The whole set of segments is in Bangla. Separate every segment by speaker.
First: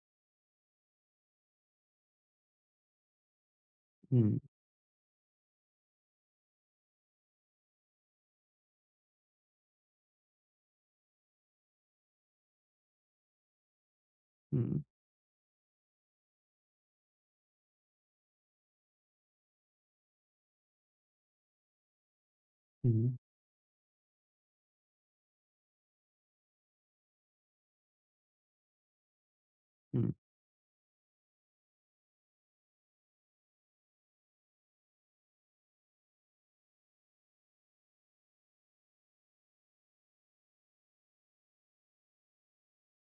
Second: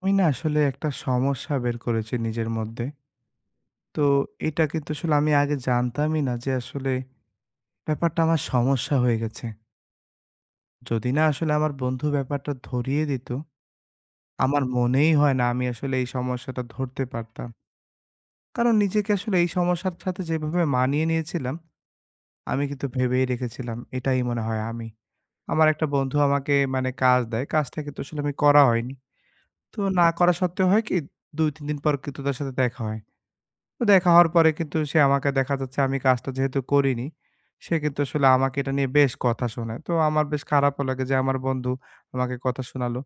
Speaker 1: আমি না আসলে একটা সমস্যা বের করেছি নিজের মধ্যে। তো
Speaker 2: হুম,
Speaker 1: এটা কিন্তু আসলে আমি আগে জানতামই না যে আসলে ব্যাপারটা আমার সমস্যা হয়ে গেছে। যদি না আসলে আমার বন্ধু ব্যাপারটা ধরিয়ে দিত, আমার
Speaker 2: হুম,
Speaker 1: মনেই হয় না আমি আসলে এই সমস্যাটা ধরতে পারতাম। কারণ নিজেকে আসলে এই সমস্যার সাথে যেভাবে মানিয়ে নিয়েছিলাম, আমি কিন্তু
Speaker 2: হুম,
Speaker 1: ভেবেই রেখেছিলাম এটাই মনে হয় আমি। আমার একটা বন্ধু আমাকে মানে কাজ দেয়, কাজটা কিন্তু আসলে আমি করা হয়নি। তো না
Speaker 2: হুম,
Speaker 1: করা সত্ত্বেও হয় কি ২-৩ দিন পর কিন্তু তার সাথে দেখা হয়। তো দেখা হওয়ার পরে কিন্তু সে আমাকে দেখা যাচ্ছে আমি কাজটা যেহেতু করিনি, সে কিন্তু আসলে আমাকে এটা নিয়ে বেশ কথা শোনায়। তো আমার বেশ খারাপও লাগে যে আমার বন্ধু আমাকে কথা শোনালো।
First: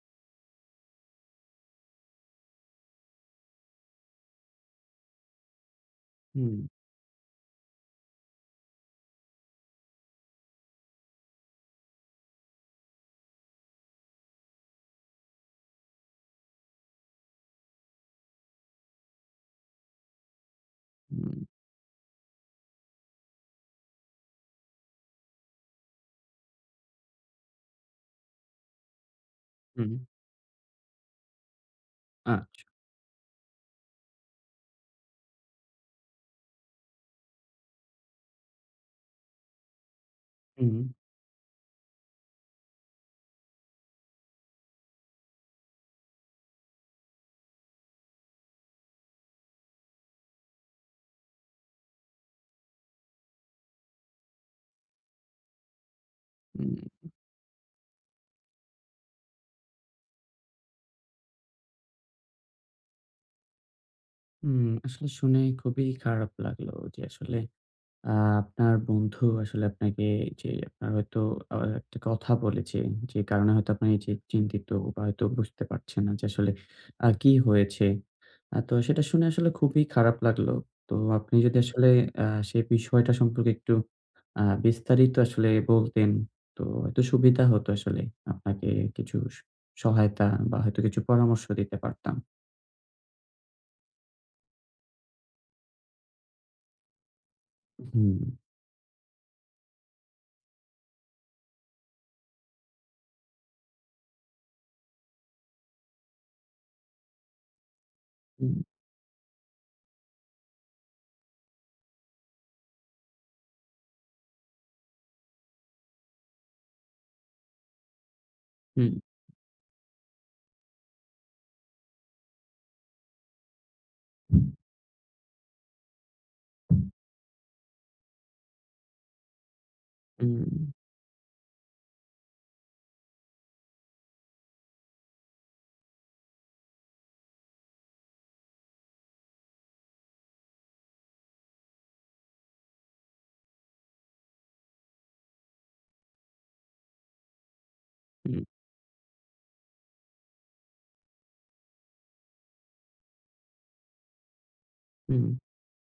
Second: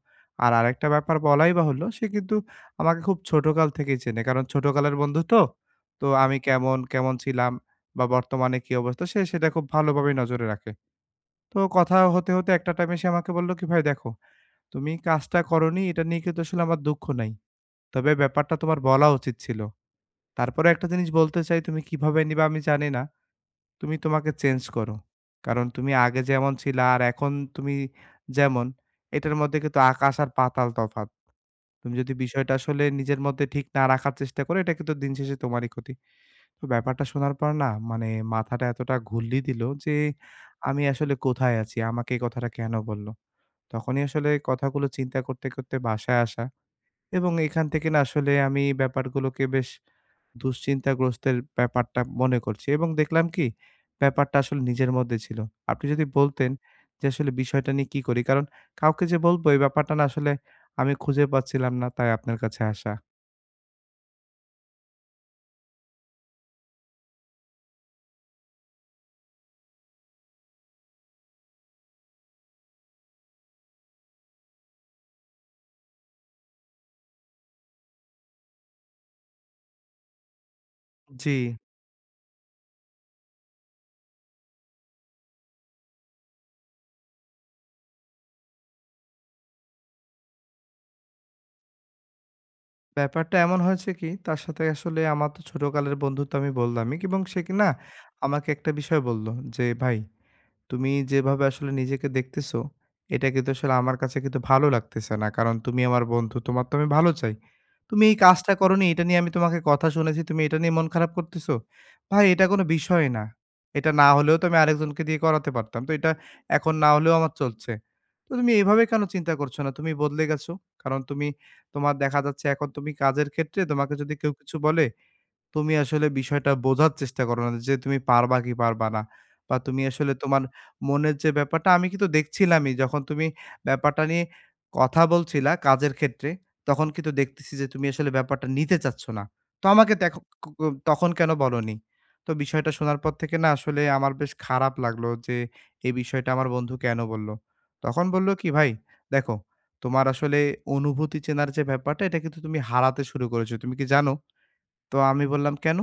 Speaker 1: আর আরেকটা ব্যাপার বলাই বাহুল্য, সে কিন্তু আমাকে খুব ছোটকাল থেকেই চেনে। কারণ ছোটকালের বন্ধু তো। তো আমি
Speaker 2: হুম,
Speaker 1: কেমন ছিলাম বা বর্তমানে কি অবস্থা সে সেটা খুব ভালোভাবেই নজরে রাখে। তো কথা হতে একটা টাইমে সে আমাকে বলল কি, "ভাই দেখো, তুমি কাজটা করোনি এটা নিয়ে কিন্তু আসলে আমার দুঃখ নাই। তবে ব্যাপারটা তোমার বলা উচিত ছিল। তারপরেও একটা জিনিস বলতে
Speaker 2: হুম,
Speaker 1: চাই, তুমি কিভাবে নিবা আমি জানি না। তুমি তোমাকে চেঞ্জ করো। কারণ তুমি আগে যেমন ছিলা আর এখন তুমি যেমন, এটার মধ্যে কিন্তু
Speaker 2: হুম,
Speaker 1: আকাশ আর পাতাল তফাত। তুমি যদি
Speaker 2: আ
Speaker 1: বিষয়টা আসলে নিজের মধ্যে ঠিক না রাখার চেষ্টা করো, এটা কিন্তু দিন শেষে তোমারই ক্ষতি।" তো ব্যাপারটা শোনার পর না মানে মাথাটা এতটা ঘুরলি দিল যে,
Speaker 2: হুম,
Speaker 1: আমি আসলে কোথায় আছি? আমাকে এই কথাটা কেন বলল? তখনই আসলে কথাগুলো চিন্তা করতে, করতে বাসায় আসা এবং এখান থেকে না আসলে আমি ব্যাপারগুলোকে বেশ দুশ্চিন্তাগ্রস্তের ব্যাপারটা মনে করছি এবং দেখলাম কি ব্যাপারটা আসলে নিজের মধ্যে ছিল। আপনি যদি বলতেন
Speaker 2: হুম,
Speaker 1: যে আসলে বিষয়টা নিয়ে কি করি? কারণ কাউকে যে বলবো এই ব্যাপারটা না আসলে আমি খুঁজে পাচ্ছিলাম না তাই আপনার কাছে আসা।
Speaker 2: হুম। আসলে শুনে খুবই খারাপ লাগলো যে আসলে আ আপনার বন্ধু আসলে আপনাকে যে আপনার হয়তো একটা কথা বলেছে, যে কারণে হয়তো আপনি এই যে চিন্তিত বা হয়তো বুঝতে পারছেন না যে আসলে কি হয়েছে। তো সেটা শুনে আসলে খুবই খারাপ লাগলো। তো
Speaker 1: জি,
Speaker 2: আপনি যদি হুম। আসলে আ সেই বিষয়টা সম্পর্কে একটু বিস্তারিত আসলে বলতেন, তো হয়তো সুবিধা হতো আসলে। আপনাকে কিছু সহায়তা বা হয়তো কিছু পরামর্শ দিতে পারতাম।
Speaker 1: ব্যাপারটা এমন হয়েছে কি তার সাথে আসলে আমার তো ছোটকালের বন্ধু তো আমি বললামই এবং সে কি না
Speaker 2: হুম,
Speaker 1: আমাকে একটা বিষয় বলল যে, "ভাই তুমি যেভাবে আসলে নিজেকে দেখতেছো, এটা কিন্তু আসলে আমার কাছে কিন্তু ভালো লাগতেছে না। কারণ তুমি আমার বন্ধু, তোমার তো আমি ভালো চাই। তুমি এই কাজটা
Speaker 2: হুম,
Speaker 1: করোনি, এটা নিয়ে আমি তোমাকে কথা শুনেছি, তুমি এটা নিয়ে মন খারাপ করতেছো? ভাই এটা কোনো বিষয় না। এটা না হলেও তো আমি আরেকজনকে দিয়ে করাতে পারতাম। তো এটা এখন না হলেও আমার চলছে। তো তুমি এভাবে
Speaker 2: হুম,
Speaker 1: কেন চিন্তা করছো না? তুমি বদলে গেছো। কারণ তুমি তোমার দেখা যাচ্ছে এখন তুমি কাজের ক্ষেত্রে তোমাকে যদি কেউ কিছু বলে তুমি আসলে বিষয়টা বোঝার চেষ্টা করো না যে তুমি পারবা কি পারবা না। বা তুমি আসলে তোমার
Speaker 2: হুম,
Speaker 1: মনের যে ব্যাপারটা আমি কিন্তু দেখছিলামই যখন তুমি ব্যাপারটা নিয়ে কথা বলছিলা কাজের ক্ষেত্রে, তখন কিন্তু দেখতেছি যে তুমি আসলে ব্যাপারটা নিতে চাচ্ছ না। তো আমাকে দেখো ক ক তখন কেন বলোনি?" তো বিষয়টা শোনার পর থেকে না আসলে আমার বেশ খারাপ লাগলো যে এই বিষয়টা আমার বন্ধু কেন বলল? তখন বলল
Speaker 2: হুম,
Speaker 1: কি, "ভাই দেখো, তোমার আসলে অনুভূতি চেনার যে ব্যাপারটা এটা কিন্তু তুমি হারাতে শুরু করেছো। তুমি কি জানো?" তো আমি
Speaker 2: হুম,
Speaker 1: বললাম, "কেন?"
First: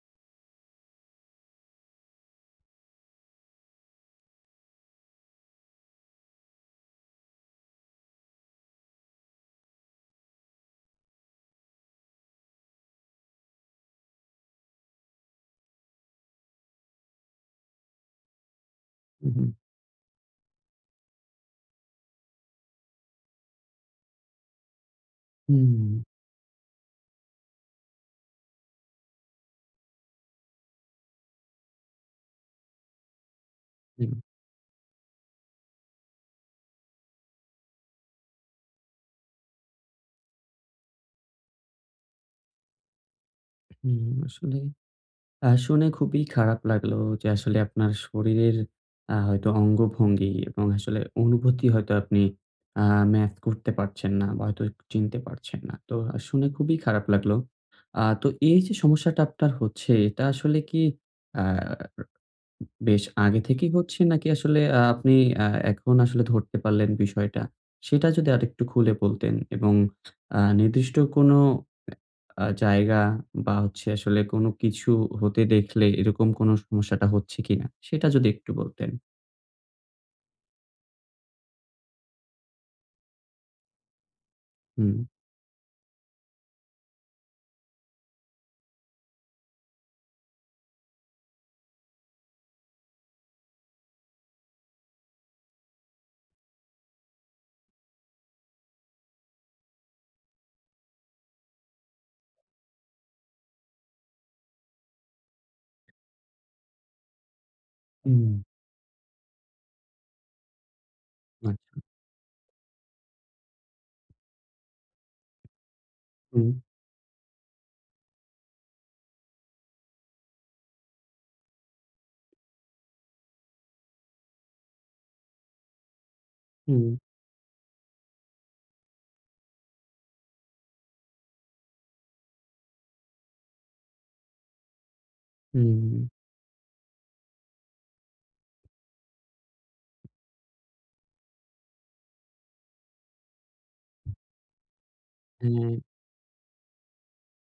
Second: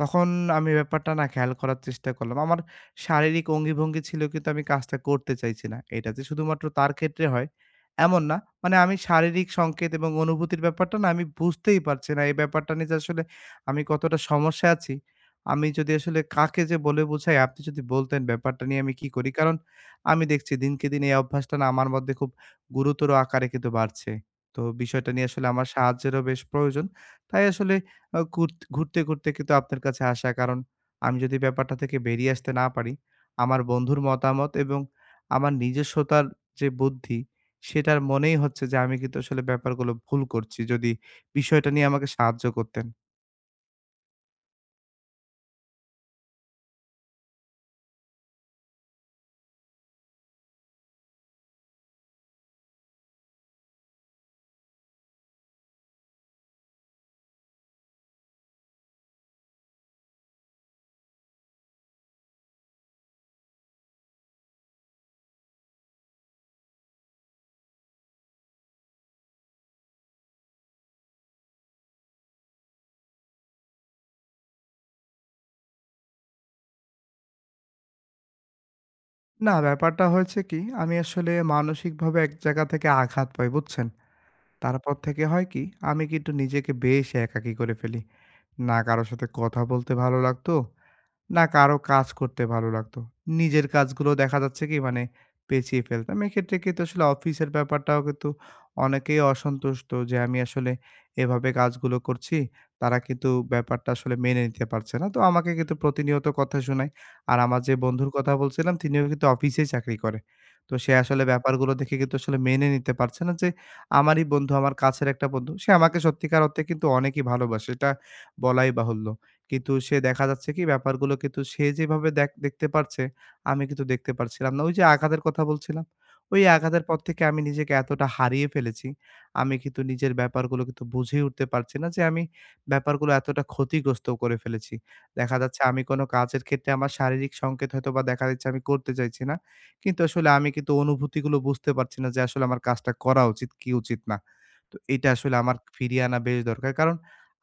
Speaker 1: তখন আমি ব্যাপারটা না খেয়াল করার চেষ্টা করলাম। আমার শারীরিক অঙ্গি-ভঙ্গি ছিল কিন্তু আমি কাজটা করতে চাইছি না। এটা যে শুধুমাত্র তার ক্ষেত্রে হয় এমন না। মানে আমি শারীরিক সংকেত এবং অনুভূতির ব্যাপারটা না আমি বুঝতেই পারছি না। এই ব্যাপারটা নিয়ে যে আসলে আমি কতটা সমস্যায় আছি, আমি যদি আসলে কাকে যে বলে বোঝাই আপনি যদি বলতেন ব্যাপারটা নিয়ে আমি কি করি?
Speaker 2: হুম,
Speaker 1: কারণ আমি দেখছি দিনকে দিন এই অভ্যাসটা না আমার মধ্যে খুব গুরুতর আকারে কিন্তু বাড়ছে। তো বিষয়টা নিয়ে আসলে আমার
Speaker 2: হুম,
Speaker 1: সাহায্যেরও বেশ প্রয়োজন। তাই আসলে আ ঘুর ঘুরতে কিন্তু আপনার কাছে আসা। কারণ আমি যদি ব্যাপারটা থেকে বেরিয়ে আসতে না পারি, আমার বন্ধুর
Speaker 2: হুম।
Speaker 1: মতামত এবং আমার নিজস্বতার যে বুদ্ধি, সেটার মনেই হচ্ছে যে আমি কিন্তু আসলে ব্যাপারগুলো ভুল করছি। যদি বিষয়টা নিয়ে আমাকে সাহায্য করতেন।
Speaker 2: হুম, আসলে শুনে খুবই খারাপ লাগলো যে আসলে আপনার শরীরের হয়তো অঙ্গভঙ্গি এবং আসলে অনুভূতি হয়তো আপনি আ ম্যাচ করতে পারছেন না বা হয়তো চিনতে পারছেন না। তো শুনে খুবই খারাপ লাগলো। তো এই যে সমস্যাটা আপনার হচ্ছে, এটা আসলে কি আ বেশ আগে থেকেই হচ্ছে, নাকি আসলে আপনি আ এখন আসলে ধরতে পারলেন বিষয়টা? সেটা যদি আরেকটু খুলে বলতেন, এবং নির্দিষ্ট কোনো জায়গা বা হচ্ছে আসলে কোনো কিছু হতে দেখলে এরকম কোনো সমস্যাটা হচ্ছে কিনা, সেটা যদি একটু বলতেন।
Speaker 1: না, ব্যাপারটা হয়েছে কি, আমি আসলে মানসিকভাবে এক জায়গা থেকে আঘাত পাই, বুঝছেন? তারপর
Speaker 2: হুম।
Speaker 1: থেকে হয় কি, আমি কিন্তু নিজেকে বেশ একাকী করে ফেলি। না কারো সাথে কথা বলতে ভালো লাগতো না কারো কাজ করতে ভালো লাগতো। নিজের কাজগুলো দেখা যাচ্ছে কি মানে পেঁচিয়ে ফেলতাম। এক্ষেত্রে কিন্তু আসলে অফিসের ব্যাপারটাও কিন্তু অনেকেই অসন্তুষ্ট যে আমি আসলে এভাবে কাজগুলো করছি। তারা কিন্তু ব্যাপারটা আসলে মেনে নিতে পারছে না। তো আমাকে কিন্তু প্রতিনিয়ত কথা শোনায়। আর আমার যে বন্ধুর
Speaker 2: হুম।
Speaker 1: কথা বলছিলাম তিনিও কিন্তু অফিসেই চাকরি করে। তো সে আসলে ব্যাপারগুলো
Speaker 2: আচ্ছা।
Speaker 1: দেখে কিন্তু আসলে মেনে নিতে পারছে না যে আমারই বন্ধু, আমার কাছের একটা বন্ধু। সে আমাকে সত্যিকার
Speaker 2: হুম,
Speaker 1: অর্থে কিন্তু অনেকই ভালোবাসে। এটা বলাই বাহুল্য। কিন্তু সে দেখা যাচ্ছে কি ব্যাপারগুলো কিন্তু সে যেভাবে দেখতে পারছে, আমি কিন্তু দেখতে পারছিলাম না। ওই যে আঘাতের কথা বলছিলাম, ওই আঘাতের
Speaker 2: হুম,
Speaker 1: পর থেকে আমি নিজেকে এতটা হারিয়ে ফেলেছি, আমি কিন্তু নিজের ব্যাপারগুলো কিন্তু বুঝেই উঠতে পারছি না যে আমি ব্যাপারগুলো এতটা ক্ষতিগ্রস্ত করে ফেলেছি। দেখা যাচ্ছে আমি কোনো
Speaker 2: হুম,
Speaker 1: কাজের ক্ষেত্রে আমার শারীরিক সংকেত হয়তোবা দেখা দিচ্ছে আমি করতে চাইছি না। কিন্তু আসলে আমি কিন্তু অনুভূতিগুলো বুঝতে পারছি না যে আসলে আমার কাজটা করা উচিত কি উচিত না। তো এটা আসলে আমার
Speaker 2: হ্যাঁ।
Speaker 1: ফিরিয়ে আনা বেশ দরকার। কারণ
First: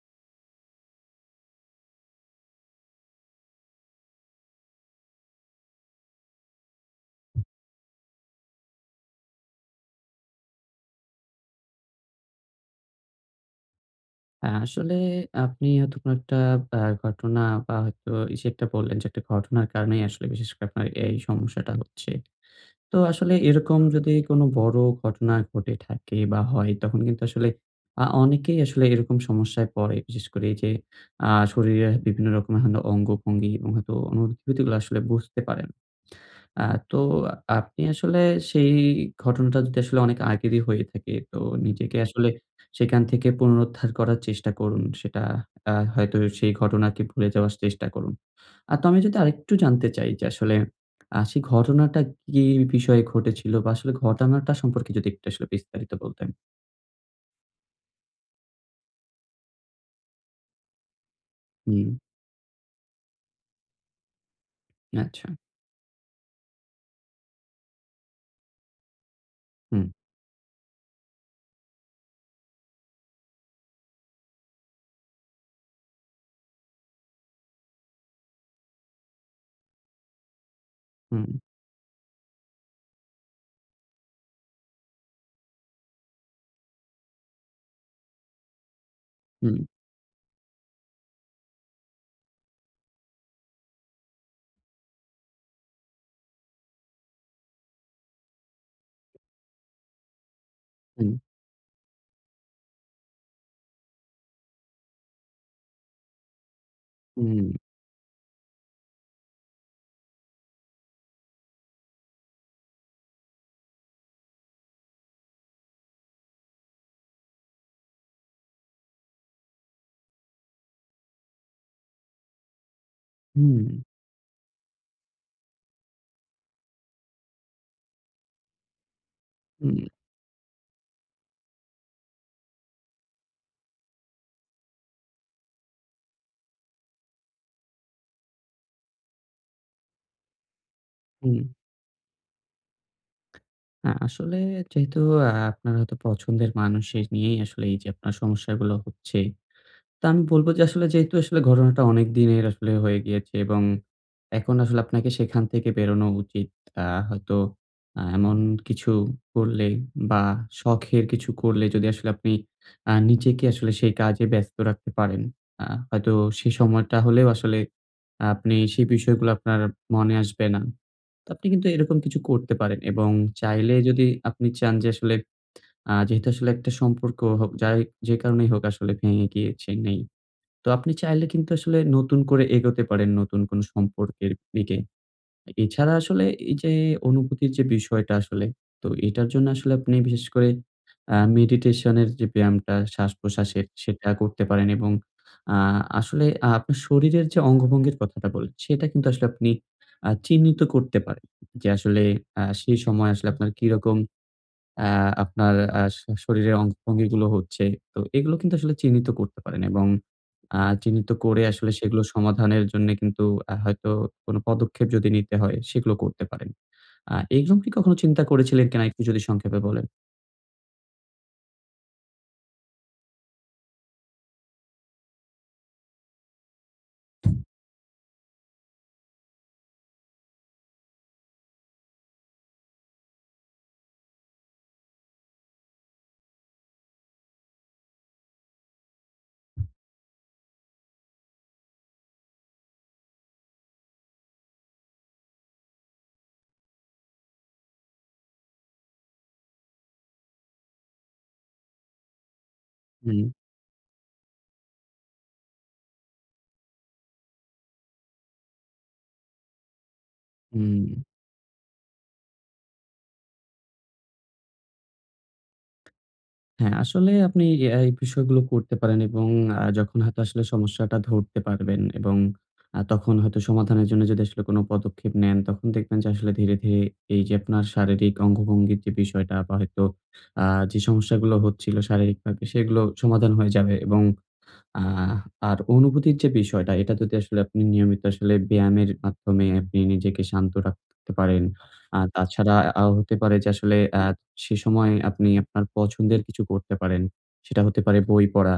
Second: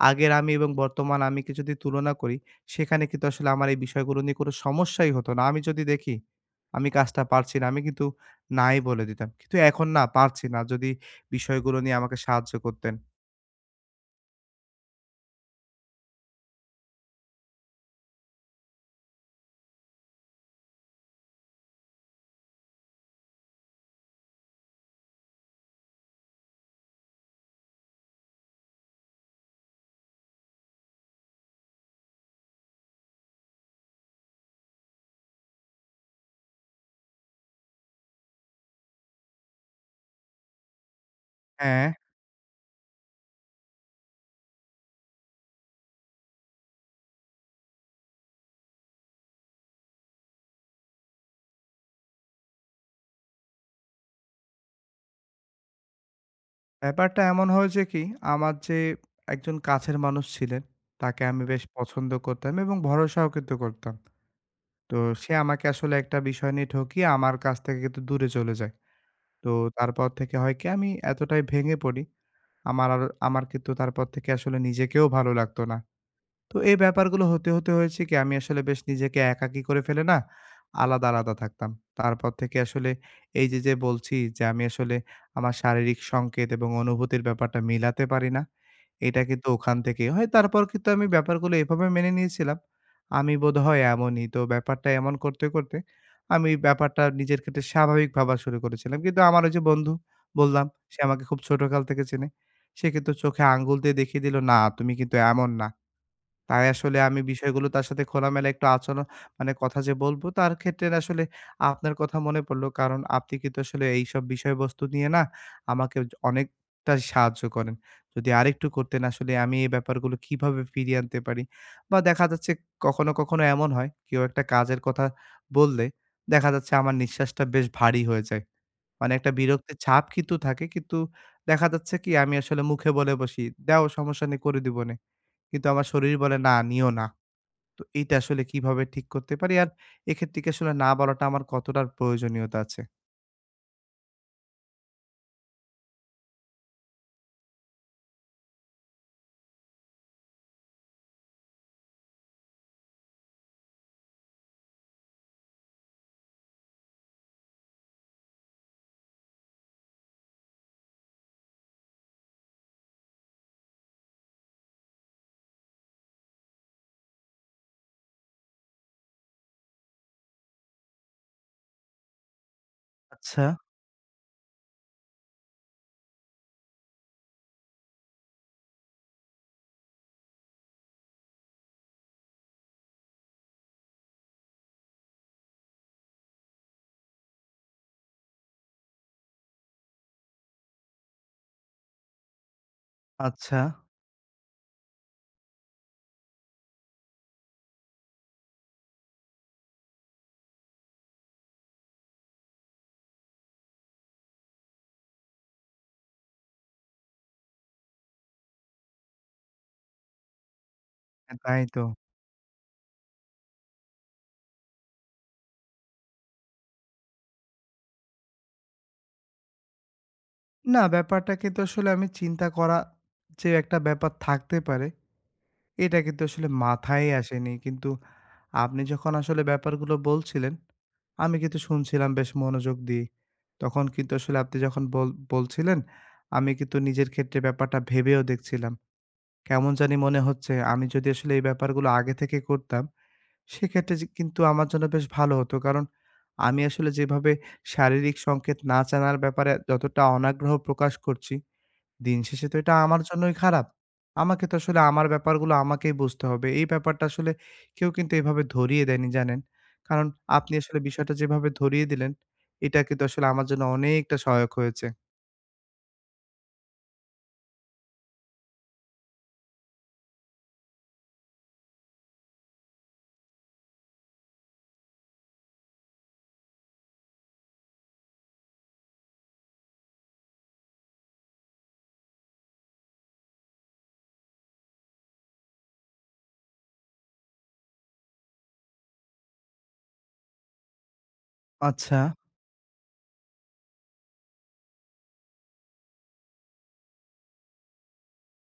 Speaker 1: আগের আমি এবং বর্তমান আমি কে যদি তুলনা করি, সেখানে কিন্তু আসলে আমার এই বিষয়গুলো নিয়ে কোনো সমস্যাই হতো না। আমি যদি দেখি, আমি কাজটা পারছি না, আমি কিন্তু নাই বলে দিতাম। কিন্তু এখন না পারছি না। যদি বিষয়গুলো নিয়ে আমাকে সাহায্য করতেন।
Speaker 2: আসলে আপনি হয়তো কোনো একটা ঘটনা বা হয়তো এই যে একটা বললেন যে একটা ঘটনার কারণেই আসলে বিশেষ করে আপনার এই সমস্যাটা হচ্ছে। তো আসলে এরকম যদি কোনো বড় ঘটনা ঘটে থাকে বা হয়, তখন কিন্তু আসলে অনেকেই আসলে এরকম সমস্যায় পড়ে। বিশেষ করে এই যে শরীরের বিভিন্ন রকমের হলো অঙ্গভঙ্গি এবং হয়তো অনুভূতিগুলো আসলে বুঝতে পারে না। আ তো আপনি আসলে সেই ঘটনাটা যদি আসলে অনেক আগেরই হয়ে থাকে, তো
Speaker 1: হ্যাঁ,
Speaker 2: নিজেকে আসলে সেখান থেকে পুনরুদ্ধার করার চেষ্টা করুন। সেটা হয়তো সেই ঘটনাকে ভুলে যাওয়ার চেষ্টা করুন। তো আমি যদি আরেকটু জানতে চাই যে আসলে সেই ঘটনাটা কি বিষয়ে ঘটেছিল, বা আসলে ঘটনাটা সম্পর্কে যদি একটু আসলে বিস্তারিত বলতেন?
Speaker 1: ব্যাপারটা এমন হয়েছে কি, আমার যে একজন কাছের মানুষ ছিলেন, তাকে আমি বেশ
Speaker 2: হুম,
Speaker 1: পছন্দ করতাম এবং ভরসাও কিন্তু করতাম। তো
Speaker 2: আচ্ছা।
Speaker 1: সে আমাকে আসলে একটা বিষয় নিয়ে ঠকিয়ে আমার কাছ থেকে কিন্তু দূরে চলে যায়। তো
Speaker 2: হুম,
Speaker 1: তারপর থেকে হয় কি আমি এতটাই ভেঙে পড়ি আমার আর আমার কিন্তু তারপর থেকে আসলে নিজেকেও ভালো লাগতো না। তো এই ব্যাপারগুলো হতে হয়েছে কি আমি আসলে বেশ নিজেকে একাকী করে ফেলে না আলাদা,
Speaker 2: হুম,
Speaker 1: আলাদা থাকতাম। তারপর থেকে আসলে এই যে, যে বলছি যে আমি আসলে আমার শারীরিক সংকেত এবং অনুভূতির ব্যাপারটা মিলাতে পারি না। এটা কিন্তু
Speaker 2: হুম,
Speaker 1: ওখান থেকেই হয়। তারপর কিন্তু আমি ব্যাপারগুলো এভাবে মেনে নিয়েছিলাম। আমি বোধহয় এমনই। তো ব্যাপারটা এমন করতে আমি ব্যাপারটা নিজের ক্ষেত্রে স্বাভাবিক ভাবা শুরু করেছিলাম। কিন্তু আমার ওই যে বন্ধু বললাম, সে
Speaker 2: হুম,
Speaker 1: আমাকে খুব ছোটকাল থেকে চেনে। সে কিন্তু চোখে আঙ্গুল দিয়ে দেখিয়ে দিল, "না, তুমি কিন্তু এমন না।" তাই আসলে আমি
Speaker 2: হুম,
Speaker 1: বিষয়গুলো তার সাথে খোলামেলা একটু আচরণ মানে কথা যে বলবো তার ক্ষেত্রে আসলে আপনার কথা মনে পড়লো। কারণ আপনি কিন্তু আসলে এইসব বিষয়বস্তু নিয়ে না আমাকে অনেকটা সাহায্য করেন। যদি আরেকটু করতেন আসলে আমি এই ব্যাপারগুলো কিভাবে ফিরিয়ে আনতে পারি? বা দেখা যাচ্ছে কখনো
Speaker 2: হুম,
Speaker 1: এমন হয় কেউ একটা কাজের কথা বললে দেখা যাচ্ছে আমার নিঃশ্বাসটা বেশ ভারী হয়ে যায়। মানে একটা বিরক্তির
Speaker 2: হুম,
Speaker 1: ছাপ কিন্তু থাকে। কিন্তু দেখা যাচ্ছে কি আমি আসলে মুখে বলে বসি, "দেও সমস্যা নেই করে দিবনে।" কিন্তু আমার শরীর বলে না নিও না। তো এইটা আসলে কিভাবে ঠিক করতে পারি? আর এক্ষেত্রে কি আসলে না বলাটা
Speaker 2: হুম।
Speaker 1: আমার কতটার প্রয়োজনীয়তা আছে?
Speaker 2: আসলে যেহেতু আপনার হয়তো পছন্দের মানুষের নিয়েই আসলে এই যে আপনার সমস্যাগুলো হচ্ছে, তো আমি বলব যে আসলে, যেহেতু আসলে ঘটনাটা অনেক দিনের আসলে হয়ে গিয়েছে, এবং এখন আসলে আপনাকে সেখান থেকে বেরোনো উচিত। আ হয়তো এমন কিছু করলে বা শখের কিছু করলে, যদি আসলে আপনি নিজেকে আসলে সেই কাজে ব্যস্ত রাখতে পারেন, আ হয়তো সেই সময়টা হলেও আসলে আপনি সেই বিষয়গুলো আপনার মনে আসবে না। তো আপনি কিন্তু এরকম কিছু করতে পারেন, এবং
Speaker 1: আচ্ছা,
Speaker 2: চাইলে, যদি আপনি চান যে আসলে যেহেতু আসলে একটা সম্পর্ক হোক, যাই যে কারণেই হোক আসলে ভেঙে গিয়েছে নেই, তো আপনি চাইলে কিন্তু আসলে নতুন করে এগোতে পারেন নতুন কোনো সম্পর্কের দিকে। এছাড়া আসলে এই যে অনুভূতির যে বিষয়টা আসলে, তো এটার জন্য আসলে আপনি বিশেষ করে মেডিটেশন এর যে ব্যায়ামটা
Speaker 1: আচ্ছা।
Speaker 2: শ্বাস-প্রশ্বাসের, সেটা করতে পারেন। এবং আ আসলে আপনার শরীরের যে অঙ্গভঙ্গির কথাটা বললেন, সেটা কিন্তু আসলে আপনি চিহ্নিত করতে পারেন। যে আসলে সেই সময় আসলে আপনার কিরকম আ আপনার আ শ শরীরের অঙ্গভঙ্গিগুলো হচ্ছে। তো এগুলো কিন্তু আসলে চিহ্নিত করতে পারেন, এবং চিহ্নিত
Speaker 1: হ্যাঁ,
Speaker 2: করে
Speaker 1: তাই
Speaker 2: আসলে
Speaker 1: তো।
Speaker 2: সেগুলো সমাধানের জন্যে কিন্তু হয়তো কোনো পদক্ষেপ যদি নিতে হয়, সেগুলো করতে পারেন। এগুলো কি কখনো চিন্তা করেছিলেন কিনা, একটু যদি সংক্ষেপে বলেন?
Speaker 1: না ব্যাপারটা কিন্তু আসলে আমি চিন্তা করা যে একটা ব্যাপার থাকতে পারে, এটা কিন্তু আসলে মাথায় আসেনি। কিন্তু আপনি যখন আসলে ব্যাপারগুলো বলছিলেন, আমি কিন্তু শুনছিলাম বেশ মনোযোগ দিয়ে। তখন কিন্তু আসলে আপনি যখন বলছিলেন, আমি কিন্তু নিজের ক্ষেত্রে ব্যাপারটা ভেবেও দেখছিলাম। কেমন জানি মনে হচ্ছে আমি যদি আসলে এই ব্যাপারগুলো আগে থেকে করতাম, সেক্ষেত্রে যে কিন্তু আমার জন্য বেশ ভালো হতো। কারণ আমি আসলে যেভাবে শারীরিক সংকেত না জানার ব্যাপারে যতটা অনাগ্রহ প্রকাশ করছি, দিন শেষে তো এটা আমার
Speaker 2: হুম,
Speaker 1: জন্যই খারাপ। আমাকে তো আসলে আমার ব্যাপারগুলো আমাকেই বুঝতে হবে। এই ব্যাপারটা আসলে কেউ কিন্তু এভাবে ধরিয়ে দেয়নি, জানেন? কারণ আপনি
Speaker 2: হুম।
Speaker 1: আসলে বিষয়টা যেভাবে ধরিয়ে দিলেন, এটা কিন্তু আসলে আমার জন্য অনেকটা সহায়ক হয়েছে।
Speaker 2: হ্যাঁ, আসলে আপনি এই বিষয়গুলো করতে পারেন, এবং যখন হয়তো আসলে সমস্যাটা ধরতে পারবেন, এবং তখন হয়তো সমাধানের জন্য যদি আসলে কোনো পদক্ষেপ নেন, তখন দেখবেন যে আসলে ধীরে, ধীরে এই যে আপনার শারীরিক অঙ্গভঙ্গির যে বিষয়টা, বা হয়তো আ যে সমস্যাগুলো হচ্ছিল শারীরিকভাবে, সেগুলো সমাধান হয়ে যাবে। এবং আহ আর অনুভূতির যে বিষয়টা, এটা যদি আসলে আপনি নিয়মিত আসলে ব্যায়ামের মাধ্যমে আপনি নিজেকে শান্ত রাখতে পারেন।
Speaker 1: আচ্ছা,
Speaker 2: তাছাড়া হতে পারে যে আসলে সে সময় আপনি আপনার পছন্দের কিছু করতে পারেন। সেটা হতে পারে বই পড়া,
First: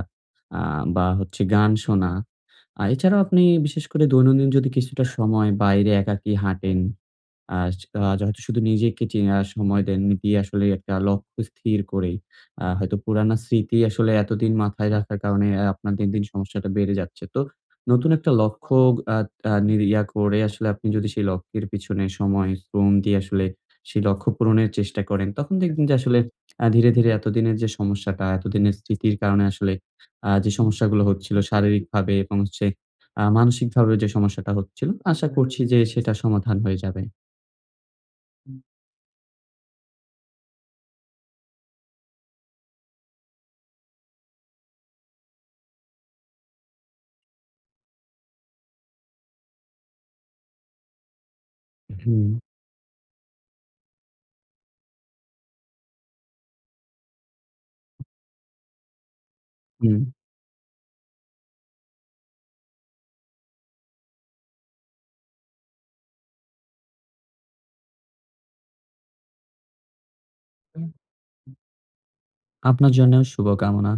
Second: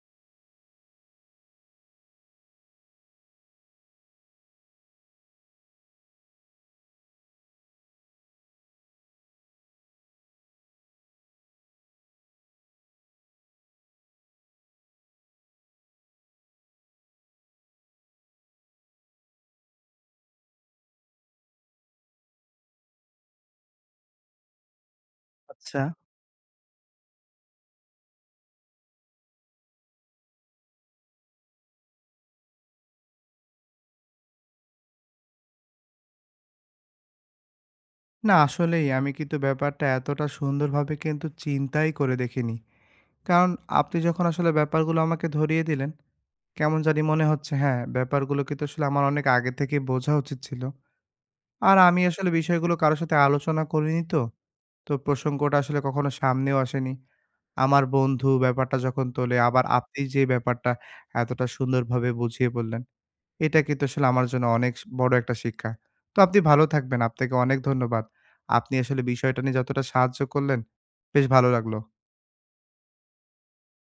Speaker 2: আ বা হচ্ছে গান শোনা। এছাড়াও আপনি বিশেষ করে দৈনন্দিন যদি কিছুটা সময় বাইরে একাকী হাঁটেন, আস আ হয়তো শুধু নিজেকে চিনা সময় দেননি দিয়ে আসলে একটা লক্ষ্য স্থির করেই, হয়তো পুরানা স্মৃতি আসলে এতদিন মাথায় রাখার কারণে আপনার দিন, দিন সমস্যাটা বেড়ে যাচ্ছে। তো নতুন একটা লক্ষ্য আ আ নি ইয়া করে আসলে আপনি যদি সেই লক্ষ্যের পিছনে সময়, শ্রম দিয়ে আসলে সেই লক্ষ্য পূরণের চেষ্টা করেন, তখন
Speaker 1: আচ্ছা।
Speaker 2: দেখবেন যে আসলে ধীরে, ধীরে এতদিনের যে সমস্যাটা, এতদিনের স্মৃতির কারণে আসলে যে সমস্যাগুলো হচ্ছিল শারীরিকভাবে এবং হচ্ছে মানসিকভাবে যে সমস্যাটা হচ্ছিল, আশা করছি যে সেটা সমাধান হয়ে যাবে।
Speaker 1: না আসলেই আমি কিন্তু ব্যাপারটা এতটা সুন্দরভাবে কিন্তু চিন্তাই করে দেখিনি। কারণ আপনি যখন আসলে ব্যাপারগুলো আমাকে ধরিয়ে দিলেন, কেমন জানি মনে হচ্ছে হ্যাঁ, ব্যাপারগুলো কিন্তু আসলে আমার অনেক আগে থেকেই বোঝা উচিত ছিল। আর আমি আসলে
Speaker 2: হুম,
Speaker 1: বিষয়গুলো কারো সাথে আলোচনা করিনি তো। তো প্রসঙ্গটা আসলে কখনো সামনেও আসেনি। আমার বন্ধু ব্যাপারটা যখন তোলে, আবার
Speaker 2: হুম।
Speaker 1: আপনি যে ব্যাপারটা এতটা সুন্দরভাবে বুঝিয়ে বললেন। এটা কিন্তু আসলে আমার জন্য অনেক বড় একটা শিক্ষা। তো আপনি ভালো থাকবেন। আপনাকে অনেক ধন্যবাদ। আপনি আসলে বিষয়টা নিয়ে যতটা সাহায্য করলেন, বেশ ভালো লাগলো।
Speaker 2: আপনার জন্যেও শুভকামনা।